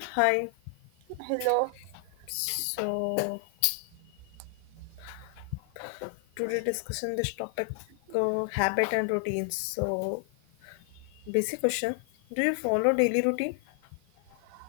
Hi. Hello. So today discussion this topic habit and routines. So basic question: Do you follow daily routine?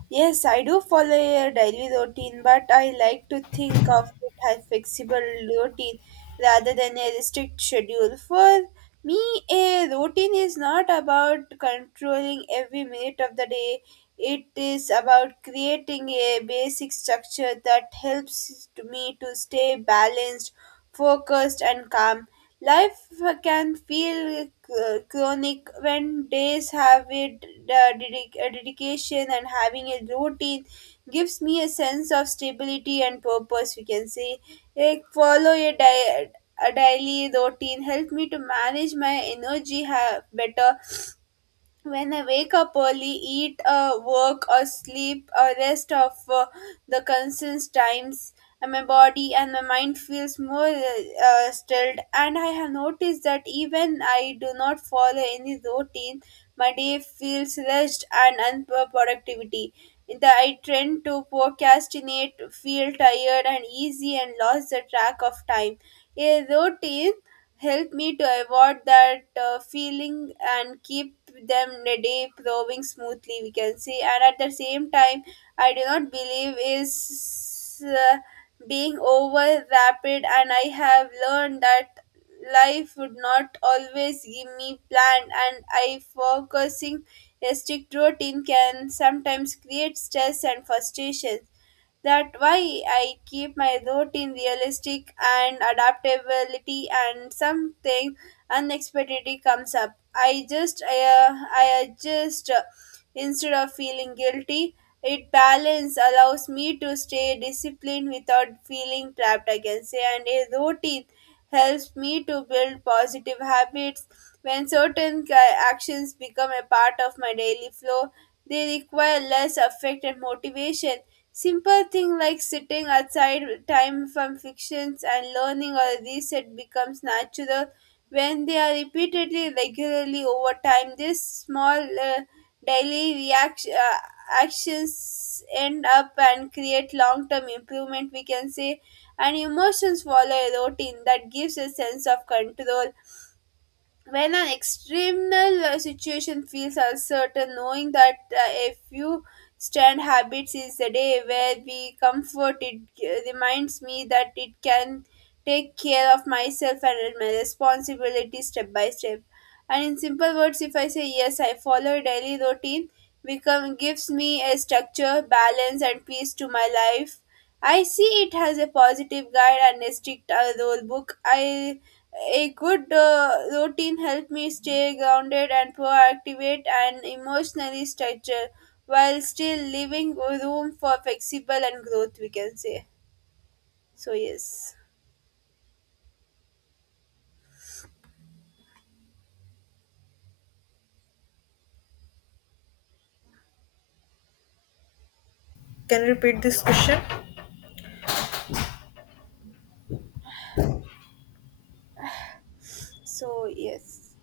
Yes, I do follow a daily routine, but I like to think of it as flexible routine rather than a strict schedule. For me, a routine is not about controlling every minute of the day. It is about creating a basic structure that helps to me to stay balanced, focused, and calm. Life can feel chronic when days have a a dedication and having a routine gives me a sense of stability and purpose. We can say, like follow a di a daily routine help me to manage my energy better when I wake up early, eat, work, or sleep, or rest of the constant times, and my body and my mind feels more stilled. And I have noticed that even I do not follow any routine, my day feels rushed and unproductivity. That I tend to procrastinate, feel tired and easy, and lost the track of time. A routine help me to avoid that feeling and keep them the day flowing smoothly we can say, and at the same time I do not believe is being over rapid, and I have learned that life would not always give me plan, and I focusing a strict routine can sometimes create stress and frustration, that why I keep my routine realistic and adaptability, and something unexpectedly comes up. I adjust instead of feeling guilty. It balance allows me to stay disciplined without feeling trapped, I can say, and a routine helps me to build positive habits. When actions become a part of my daily flow, they require less effort and motivation. Simple thing like sitting aside time from fictions and learning or reset becomes natural when they are repeatedly regularly over time. These small daily reaction actions end up and create long-term improvement. We can say, and emotions follow a routine that gives a sense of control when an external situation feels uncertain, knowing that a few stand habits is the day where we comfort, it reminds me that it can take care of myself and my responsibility step by step. And in simple words, if I say yes, I follow a daily routine, become gives me a structure, balance, and peace to my life. I see it as a positive guide and a strict rule book. I a good routine helps me stay grounded and proactive and emotionally structured, while still leaving room for flexible and growth, we can say. So, yes. Can you repeat this question? So, yes.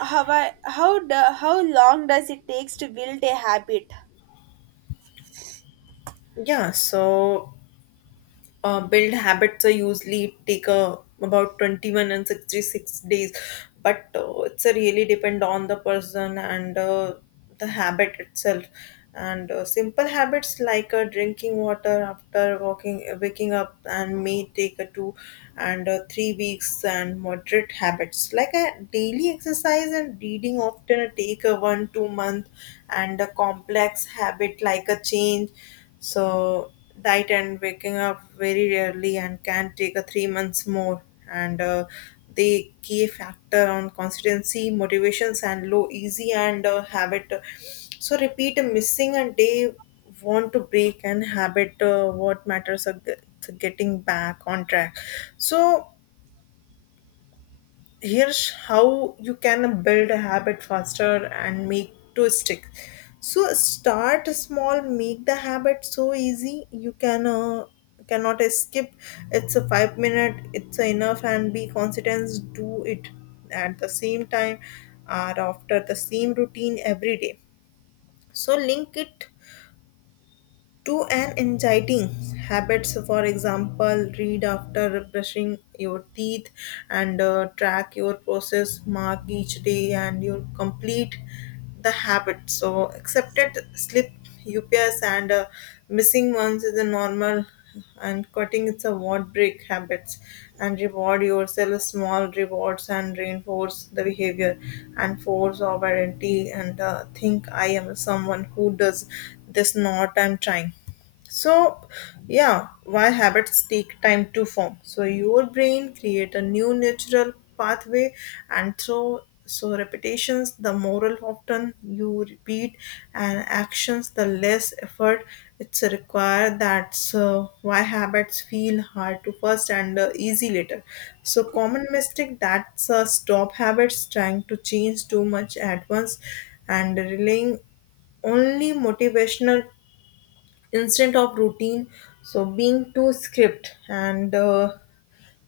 How, I, how, do, How long does it takes to build a habit? Yeah. So build habits are usually take a, about 21 and 66 days but it's a really depend on the person and the habit itself and simple habits like drinking water after walking waking up and may take a two and 3 weeks and moderate habits like a daily exercise and reading often take a 1 2 month and a complex habit like a change so diet and waking up very rarely and can take a 3 months more. And The key factor on consistency, motivations, and low easy and habit. So repeat a missing a day want to break and habit. What matters are getting back on track. So here's how you can build a habit faster and make to stick so start small make the habit so easy you cannot skip it's a 5 minute it's enough and be consistent do it at the same time or after the same routine every day so link it to an exciting habits for example read after brushing your teeth and track your process mark each day and you complete the habit so accepted slip ups and missing ones is a normal and cutting its award break habits and reward yourself small rewards and reinforce the behavior and force of identity and think I am someone who does this not I'm trying so, yeah, why habits take time to form. So your brain create a new natural pathway, and so so repetitions. The more often you repeat and actions, the less effort it's required. That's why habits feel hard to first and easy later. So common mistake that's stop habits, trying to change too much at once, and relying only motivational instead of routine so being too script and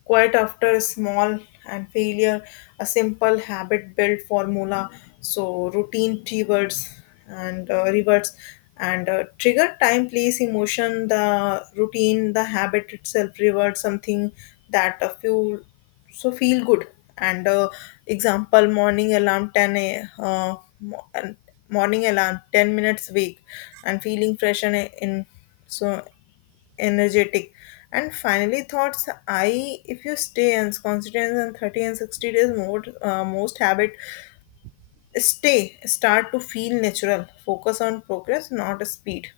quite after a small and failure, a simple habit built formula, so routine keywords and reverts and trigger time, place, emotion, the routine, the habit itself, reward something that a few so feel good and example morning alarm 10 a uh, mo- and morning alarm 10 minutes wake and feeling fresh and in so energetic. And finally, thoughts. I if you stay and consistent, and 30 and 60 days more most habit stay start to feel natural. Focus on progress, not speed.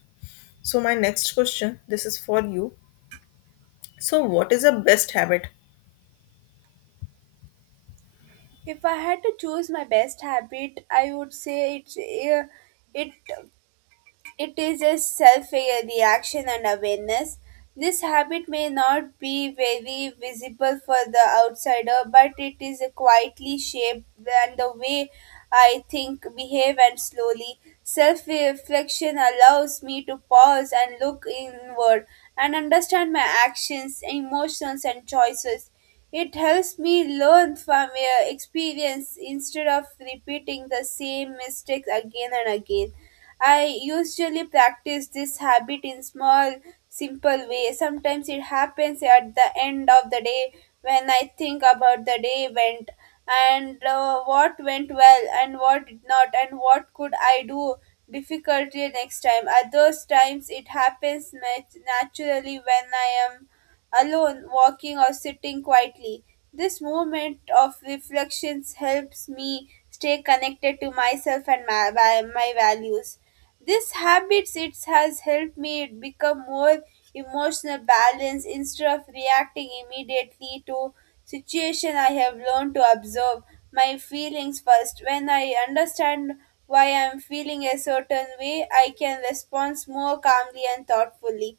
So my next question. This is for you. So what is the best habit. If I had to choose my best habit, I would say it it teaches self reaction and awareness. This habit may not be very visible for the outsider, but it is quietly shaped and the way I think, behave, and slowly. Self reflection allows me to pause and look inward and understand my actions, emotions, and choices. It helps me learn from experience instead of repeating the same mistakes again and again. I usually practice this habit in small, simple ways. Sometimes it happens at the end of the day when I think about the day went and what went well and what did not and what could I do difficulty next time. At those times, it happens naturally when I am alone, walking or sitting quietly. This moment of reflections helps me stay connected to myself and my values. This habit it has helped me become more emotional balanced. Instead of reacting immediately to situation, I have learned to observe my feelings first. When I understand why I am feeling a certain way, I can respond more calmly and thoughtfully.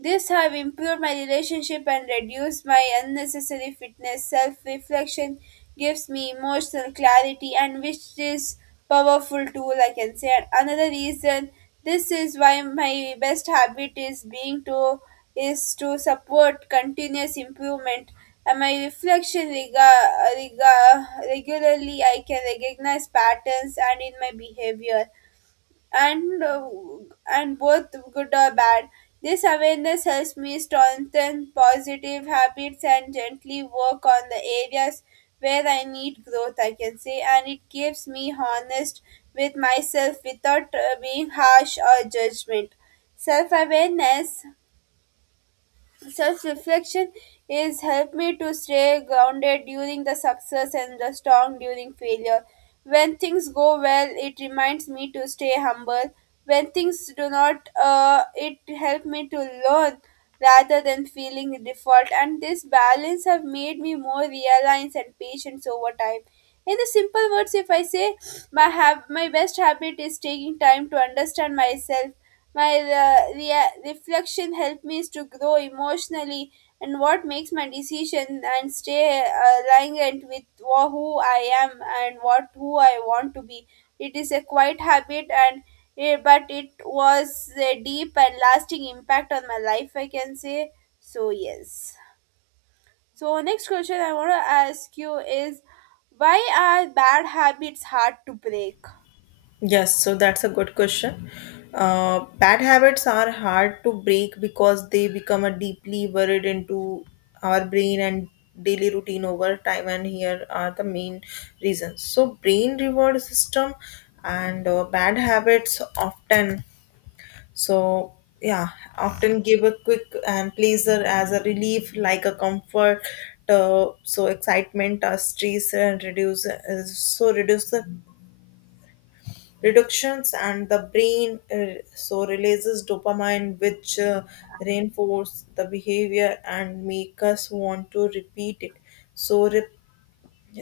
This have improved my relationship and reduced my unnecessary fitness. Self reflection gives me emotional clarity, and which is powerful tool I can say. And another reason this is why my best habit is being to is to support continuous improvement. And my reflection regularly, I can recognize patterns and in my behavior and uh, and both good or bad. This awareness helps me strengthen positive habits and gently work on the areas where I need growth, I can say, and it keeps me honest with myself without being harsh or judgment. Self awareness Self reflection is helped me to stay grounded during the success and the strong during failure. When things go well, it reminds me to stay humble. When things do not, it helped me to learn rather than feeling default. And this balance have made me more realized and patient over time. In the simple words, if I say my my best habit is taking time to understand myself. My reflection helped me to grow emotionally and what makes my decision and stay aligned with who I am and what who I want to be. It is a quiet habit and but it was a deep and lasting impact on my life I can say. So yes. So next question I want to ask you is why are bad habits hard to break? Yes, so that's a good question. Bad habits are hard to break because they become a deeply buried into our brain and daily routine over time. And here are the main reasons. So, brain reward system and bad habits often so yeah often give a quick and pleasure as a relief like a comfort excitement stress and reduce reduce the reductions and the brain releases dopamine which reinforce the behavior and make us want to repeat it so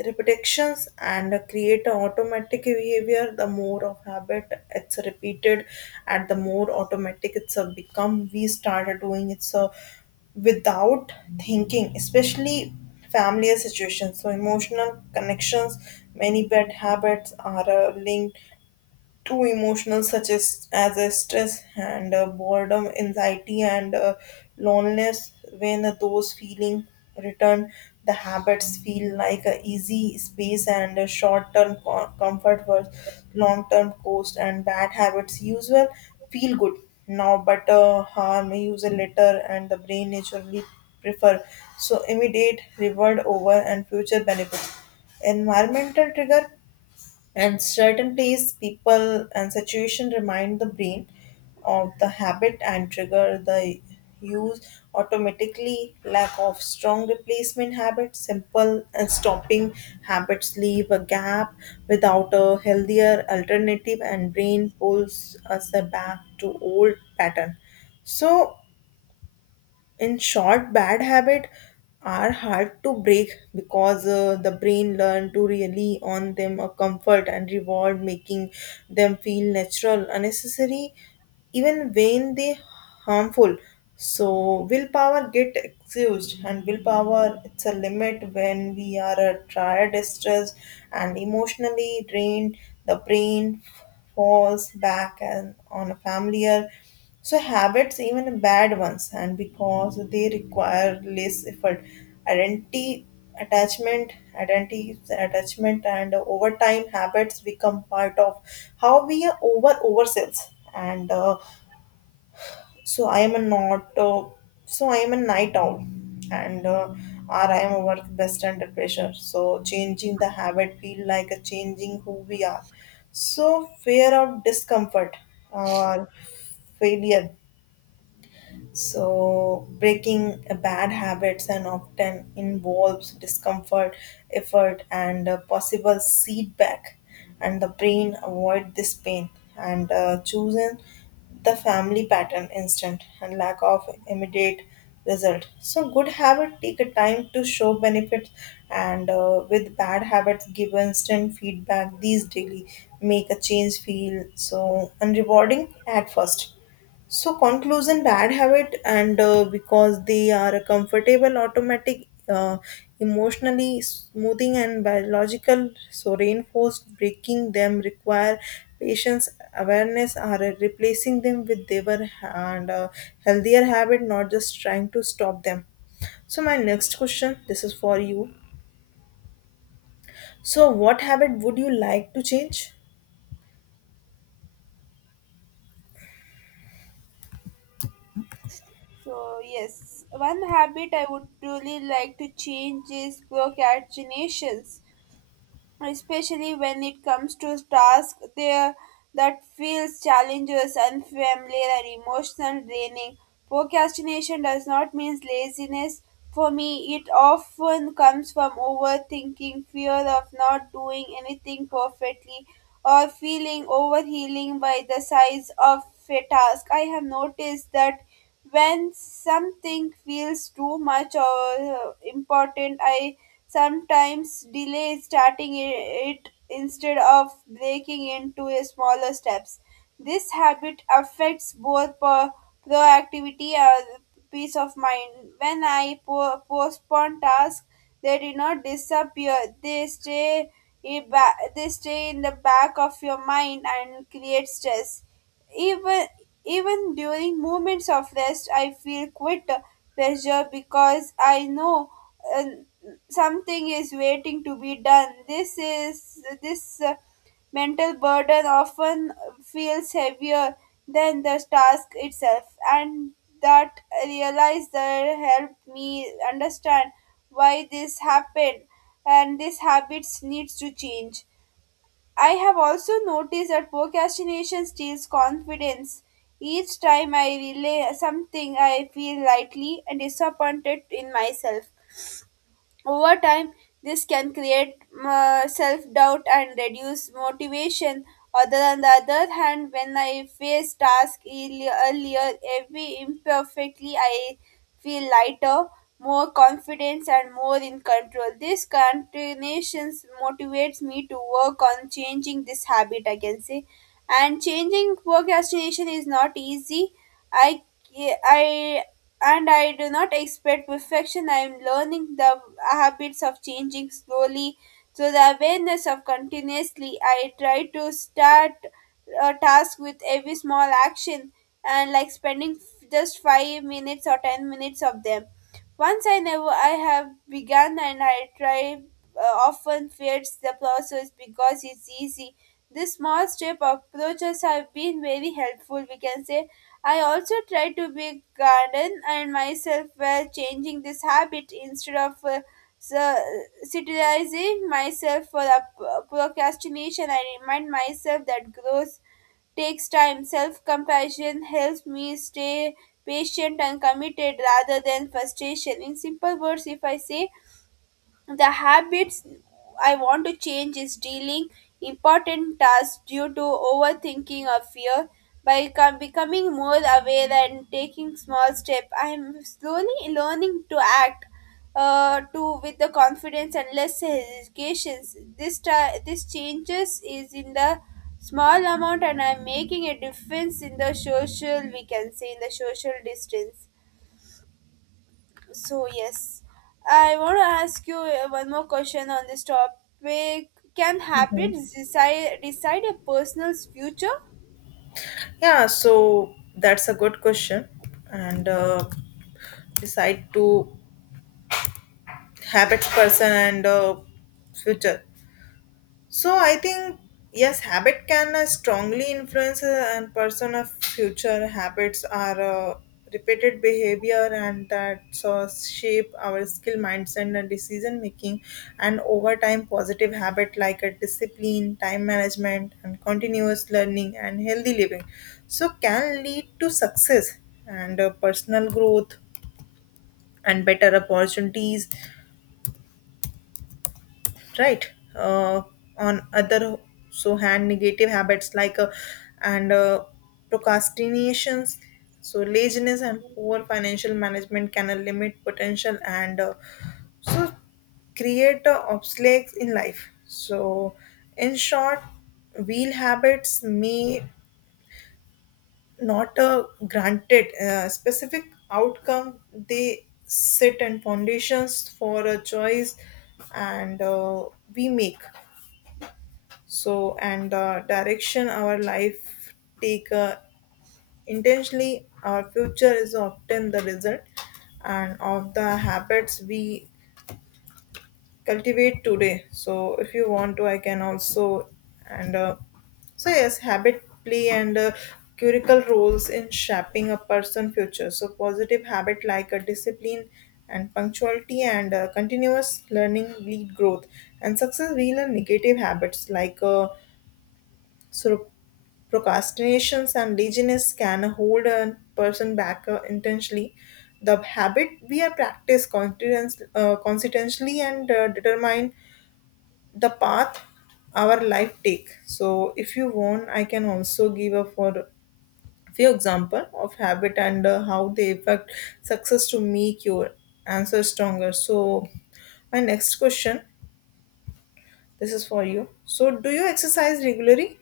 repetitions and create an automatic behavior the more of habit it's repeated and the more automatic it's a become we started doing it so without thinking, especially familiar situations. So, emotional connections, many bad habits are linked too emotional, such as a stress and boredom, anxiety, and loneliness. When those feelings return, the habits feel like a easy space and a short-term comfort versus long-term cost. And bad habits usually feel good now, but harm usual later, and the brain naturally prefer so immediate reward over and future benefits environmental trigger and certain place people and situation remind the brain of the habit and trigger the use automatically lack of strong replacement habits simple and stopping habits leave a gap without a healthier alternative and brain pulls us back to old pattern so in short bad habits are hard to break because the brain learn to rely on them a comfort and reward making them feel natural unnecessary even when they harmful so willpower get excused and willpower it's a limit when we are tired stressed and emotionally drained the brain falls back and on a familiar so habits, even bad ones, and because they require less effort, identity, attachment, identity, attachment, and over time habits become part of how we are over ourselves. And so I am a not, so I am a night owl, and or I am a work best under pressure. So changing the habit feel like a changing who we are. So fear of discomfort or failure so, breaking bad habits and often involves discomfort, effort, and possible feedback. And the brain avoid this pain and choosing the family pattern instant and lack of immediate result. So, good habit take a time to show benefits, and with bad habits, give instant feedback. These daily make a change feel so unrewarding at first so conclusion bad habit and because they are a comfortable automatic emotionally smoothing and biological so reinforced breaking them require patience awareness are replacing them with their and healthier habit not just trying to stop them. So my next question this is for you. So what habit would you like to change? So, yes, one habit I would really like to change is procrastinations, especially when it comes to tasks there that feels challenges, unfamiliar and emotional draining. Procrastination does not mean laziness. For me, it often comes from overthinking, fear of not doing anything perfectly, or feeling overwhelmed by the size of a task. I have noticed that when something feels too much or important, I sometimes delay starting it instead of breaking into a smaller steps. This habit affects both proactivity and peace of mind. When I postpone tasks, they do not disappear. They stay they stay in the back of your mind and create stress. Even Even during moments of rest, I feel quite pressure because I know uh, something is waiting to be done. This is this mental burden often feels heavier than the task itself, and that realize that helped me understand why this happened, and these habits needs to change. I have also noticed that procrastination steals confidence. Each time I relay something, I feel lightly and disappointed in myself. Over time, this can create self doubt and reduce motivation. Other on the other hand, when I face tasks earlier, every imperfectly, I feel lighter, more confident, and more in control. This continuation motivates me to work on changing this habit, I can say. And changing procrastination is not easy. I I I do not expect perfection. I am learning the habits of changing slowly through the awareness of continuously. I try to start a task with every small action and like spending just 5 minutes or 10 minutes of them. Once I never I have begun and I try uh, often fears the process because it's easy. This small step approaches have been very helpful. We can say I also try to be garden and myself while changing this habit instead of so- criticizing myself for the procrastination. I remind myself that growth takes time. Self compassion helps me stay patient and committed rather than frustration. In simple words, if I say the habits I want to change is dealing important tasks due to overthinking or fear. By becoming more aware and taking small steps, I am slowly learning to act to with the confidence and less hesitation. This ti this changes is in the small amount, and I'm making a difference in the social. We can say in the social distance. So yes, I want to ask you one more question on this topic. Can Mhm. habits decide a person's future? Yeah, so that's a good question, and decide to habits person and future so I think yes habit can strongly influence and person of future habits are repeated behavior and that so shape our skill mindset and decision making and over time positive habit like a discipline time management and continuous learning and healthy living so can lead to success and personal growth and better opportunities right uh, on other so hand negative habits like and procrastinations so laziness and poor financial management can limit potential and so create obstacles in life so in short wheel habits may not granted specific outcome they sit and foundations for a choice and we make so and the direction our life take intentionally our future is often the result and of the habits we cultivate today so if you want to I can also and so yes habit play and curical roles in shaping a person future so positive habit like a discipline and punctuality and continuous learning lead growth and success we learn negative habits like so procrastinations and laziness can hold a person back intentionally. The habit we are practice consistently and determine the path our life take. So if you want, I can also give a for few example of habit and how they affect success to make your answer stronger. So my next question, this is for you. So do you exercise regularly?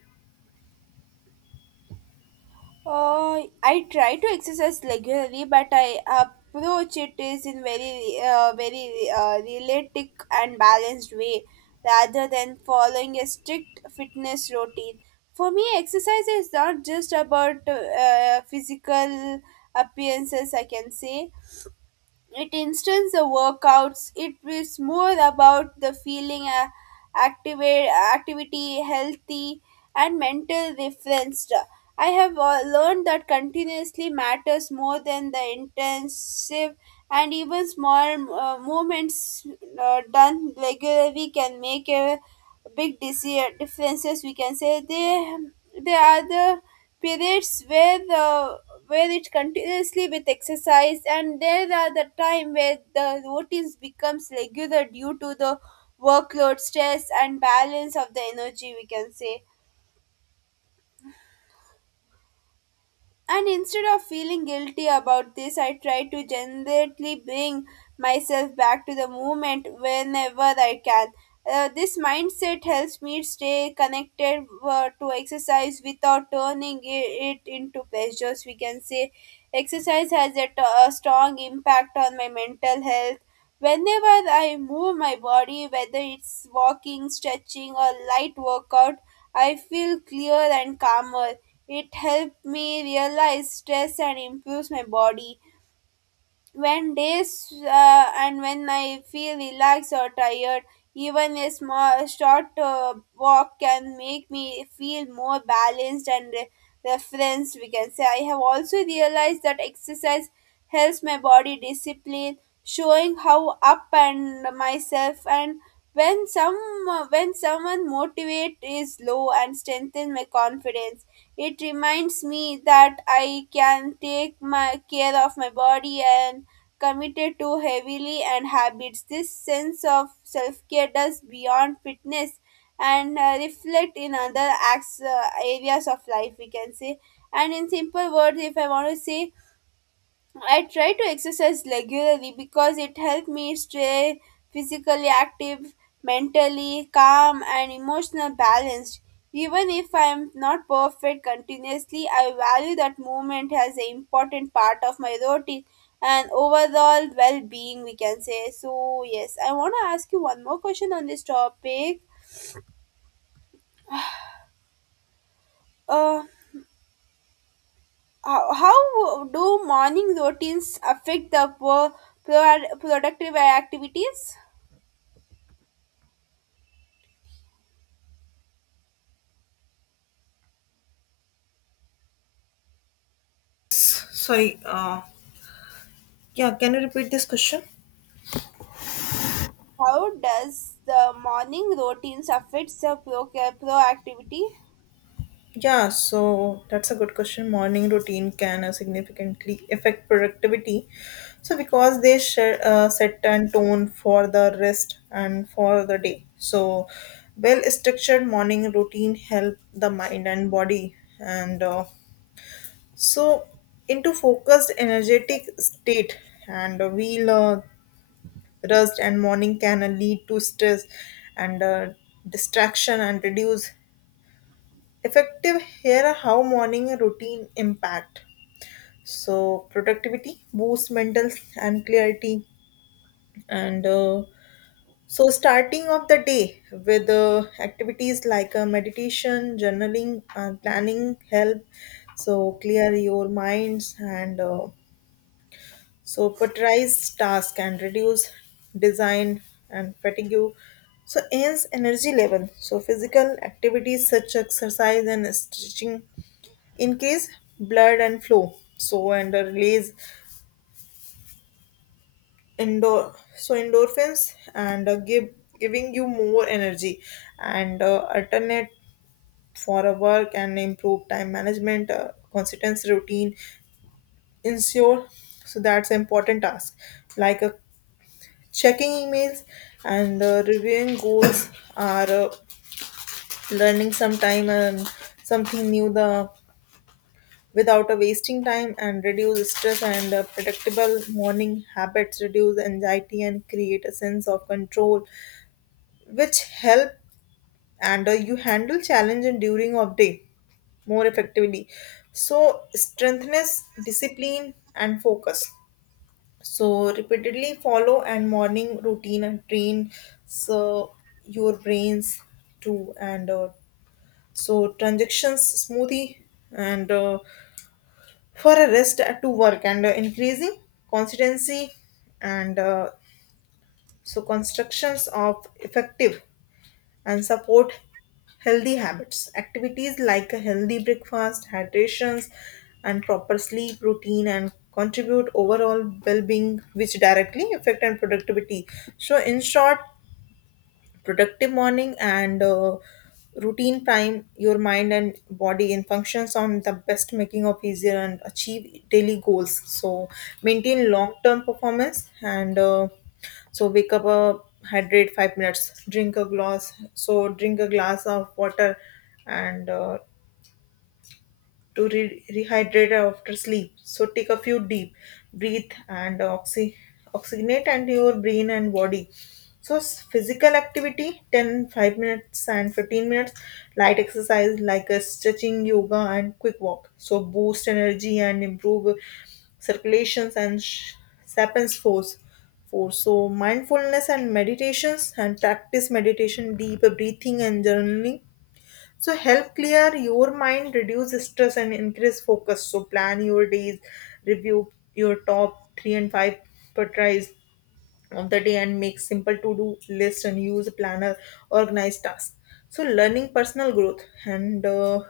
I try to exercise regularly, but I approach it is in very realistic and balanced way, rather than following a strict fitness routine. For me, exercise is not just about physical appearances. I can say it instance the workouts it is more about the feeling activate activity healthy and mental refreshed. I have learned that continuously matters more than the intensive, and even small movements done regularly can make a big differences, we can say. They are the periods where the where it continuously with exercise, and there are the time where the routines becomes regular due to the workload stress and balance of the energy, we can say. And instead of feeling guilty about this, I try to gently bring myself back to the moment whenever I can. This mindset helps me stay connected to exercise without turning it into pleasures. We can say exercise has a strong impact on my mental health. Whenever I move my body, whether it's walking, stretching, or light workout, I feel clear and calmer. It helped me realize stress and improves my body when days, and when I feel relaxed or tired, even a small short walk can make me feel more balanced and referenced. We can say I have also realized that exercise helps my body discipline, showing how up and myself and when some when someone motivate is low and strengthen my confidence. It reminds me that I can take my care of my body and committed to heavily and habits. This sense of self care does beyond fitness and reflect in other acts, areas of life, we can say. And in simple words, if I want to say, I try to exercise regularly because it helps me stay physically active, mentally calm, and emotionally balanced. Even if I am not perfect continuously, I value that movement as an important part of my routine and overall well being, we can say. So, yes, I want to ask you one more question on this topic. Uh, how, how do morning routines affect the productive activities? Sorry yeah, can you repeat this question? How does the morning routines affect the proactivity? Yeah, so that's a good question. Morning routine can significantly affect productivity. So, because they share, set and tone for the rest and for the day. So, well structured morning routine help the mind and body and so into focused energetic state and we'll rest and morning can lead to stress and distraction and reduce effective here are how morning routine impact so productivity boosts mental and clarity and starting of the day with activities like meditation journaling planning help so clear your minds and prioritize task and reduce design and fatigue so enhance energy level so physical activities such exercise and stretching increase blood and flow so and release endorphins and give giving you more energy and alternate for a work and improve time management consistency routine ensure so that's an important task like checking emails and reviewing goals or uh, learning sometime something new the without a wasting time and reduce stress and predictable morning habits reduce anxiety and create a sense of control which help and you handle challenge and during of day more effectively so strengthness discipline and focus so repeatedly follow and morning routine and train so your brains too and transactions smoothie and for a rest to work and increasing consistency and constructions of effective and support healthy habits activities like a healthy breakfast hydrations and proper sleep routine and contribute overall well-being which directly affect and productivity so in short productive morning and routine prime your mind and body in functions on the best making of easier and achieve daily goals so maintain long term performance and wake up hydrate 5 minutes drink a glass so drink a glass of water and to rehydrate after sleep. So take a few deep breath and oxygenate and your brain and body. So physical activity 10 5 minutes and 15 minutes light exercise like a stretching yoga and quick walk so boost energy and improve circulations and sappens force force so mindfulness and meditations and practice meditation deep breathing and journaling so help clear your mind, reduce stress, and increase focus. So plan your days, review your top three and five priorities of the day, and make simple to-do list and use a planner, organize tasks. So learning personal growth and uh,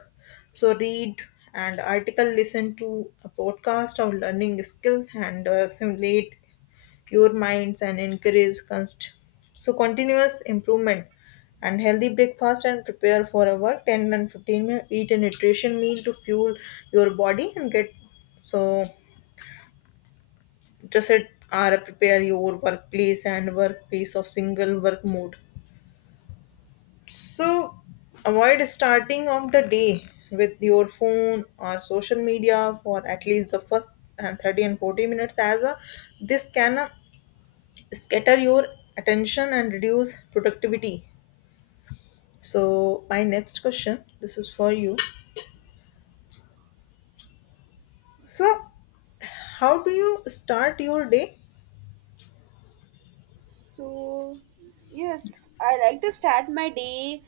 so read and article, listen to a podcast of learning skill and simulate pure minds and encourage continuous improvement and healthy breakfast and prepare for our 10 and 15 minute eat a nutrition meal to fuel your body and get so interested are prepare your workplace and workplace of single work mode so avoid starting of the day with your phone or social media for at least the first 30 and 40 minutes as a, this can scatter your attention and reduce productivity. So, my next question this is for you. So, how do you start your day? So, yes, I like to start my day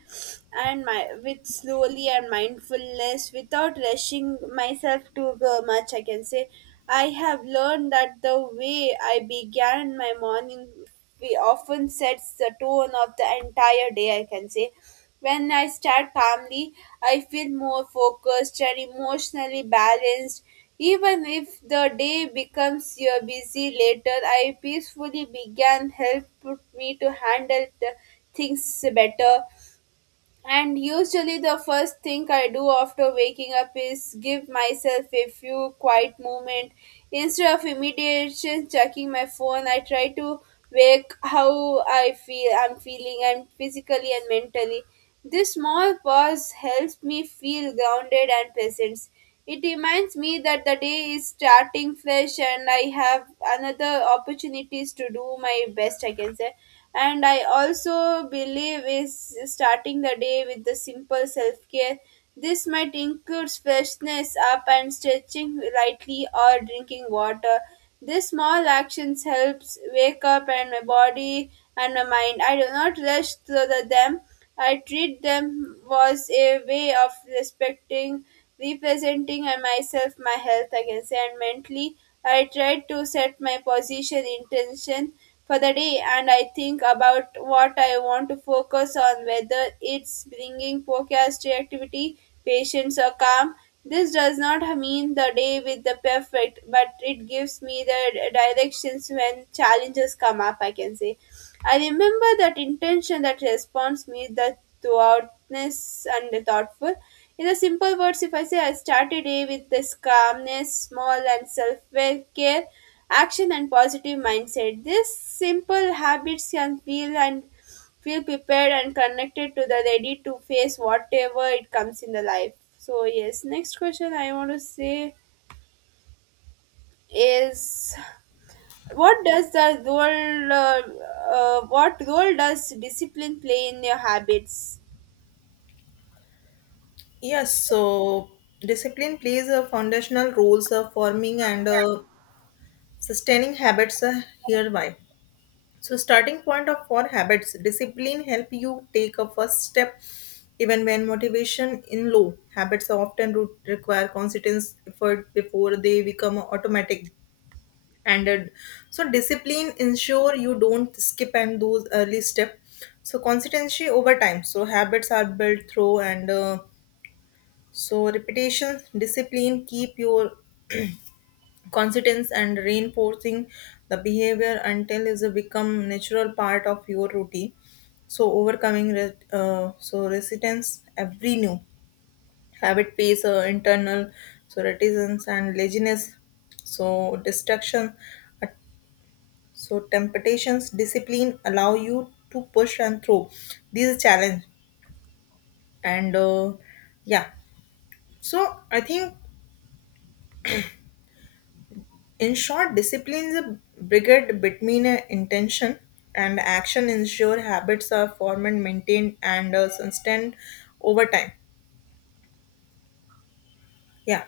and my with slowly and mindfulness without rushing myself much. I can say I have learned that the way I began my morning we often sets the tone of the entire day. I can say when I start calmly, I feel more focused and emotionally balanced. Even if the day becomes your busy later, I peacefully began help put me to handle the things better. And usually, the first thing I do after waking up is give myself a few quiet moment. Instead of immediately checking my phone, I try to wake how I feel. I'm feeling, and physically and mentally. This small pause helps me feel grounded and present. It reminds me that the day is starting fresh, and I have another opportunities to do my best, I can say. And I also believe is starting the day with the simple self-care. This might include freshness up and stretching lightly or drinking water. These small actions helps wake up and my body and my mind. I do not rush through them. I treat them was a way of respecting, representing and myself my health, I can say. And mentally I try to set my position intention for the day, and I think about what I want to focus on, whether it's bringing focus, creativity, patience, or calm. This does not mean the day with the perfect, but it gives me the directions when challenges come up, I can say. I remember that intention that responds me the thoughtness and the thoughtful. In the simple words, if I say I start a day with this calmness, small and self care, action and positive mindset. These simple habits can feel and feel prepared and connected to the ready to face whatever it comes in the life. So yes, next question I want to say is, what does the role what role does discipline play in your habits? Yes, so discipline plays a foundational roles of forming and sustaining habits hereby. So, starting point of for habits, discipline help you take a first step even when motivation in low. Habits often require consistent effort before they become automatic. And discipline ensure you don't skip and those early step so consistency over time so habits are built through and repetition discipline keep your consistence and reinforcing the behavior until is a become natural part of your routine so overcoming resistance every new habit face internal so reticence and laziness so distraction a so temptations, discipline allow you to push and through these challenge. And yeah, so I think in short, discipline is a brigade between intention and action. Ensure habits are formed and maintained and sustained over time. Yeah.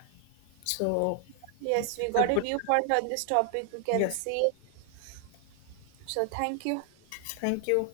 So Yes, we it's a got a good. viewpoint on this topic we can Yes. see. So thank you. Thank you.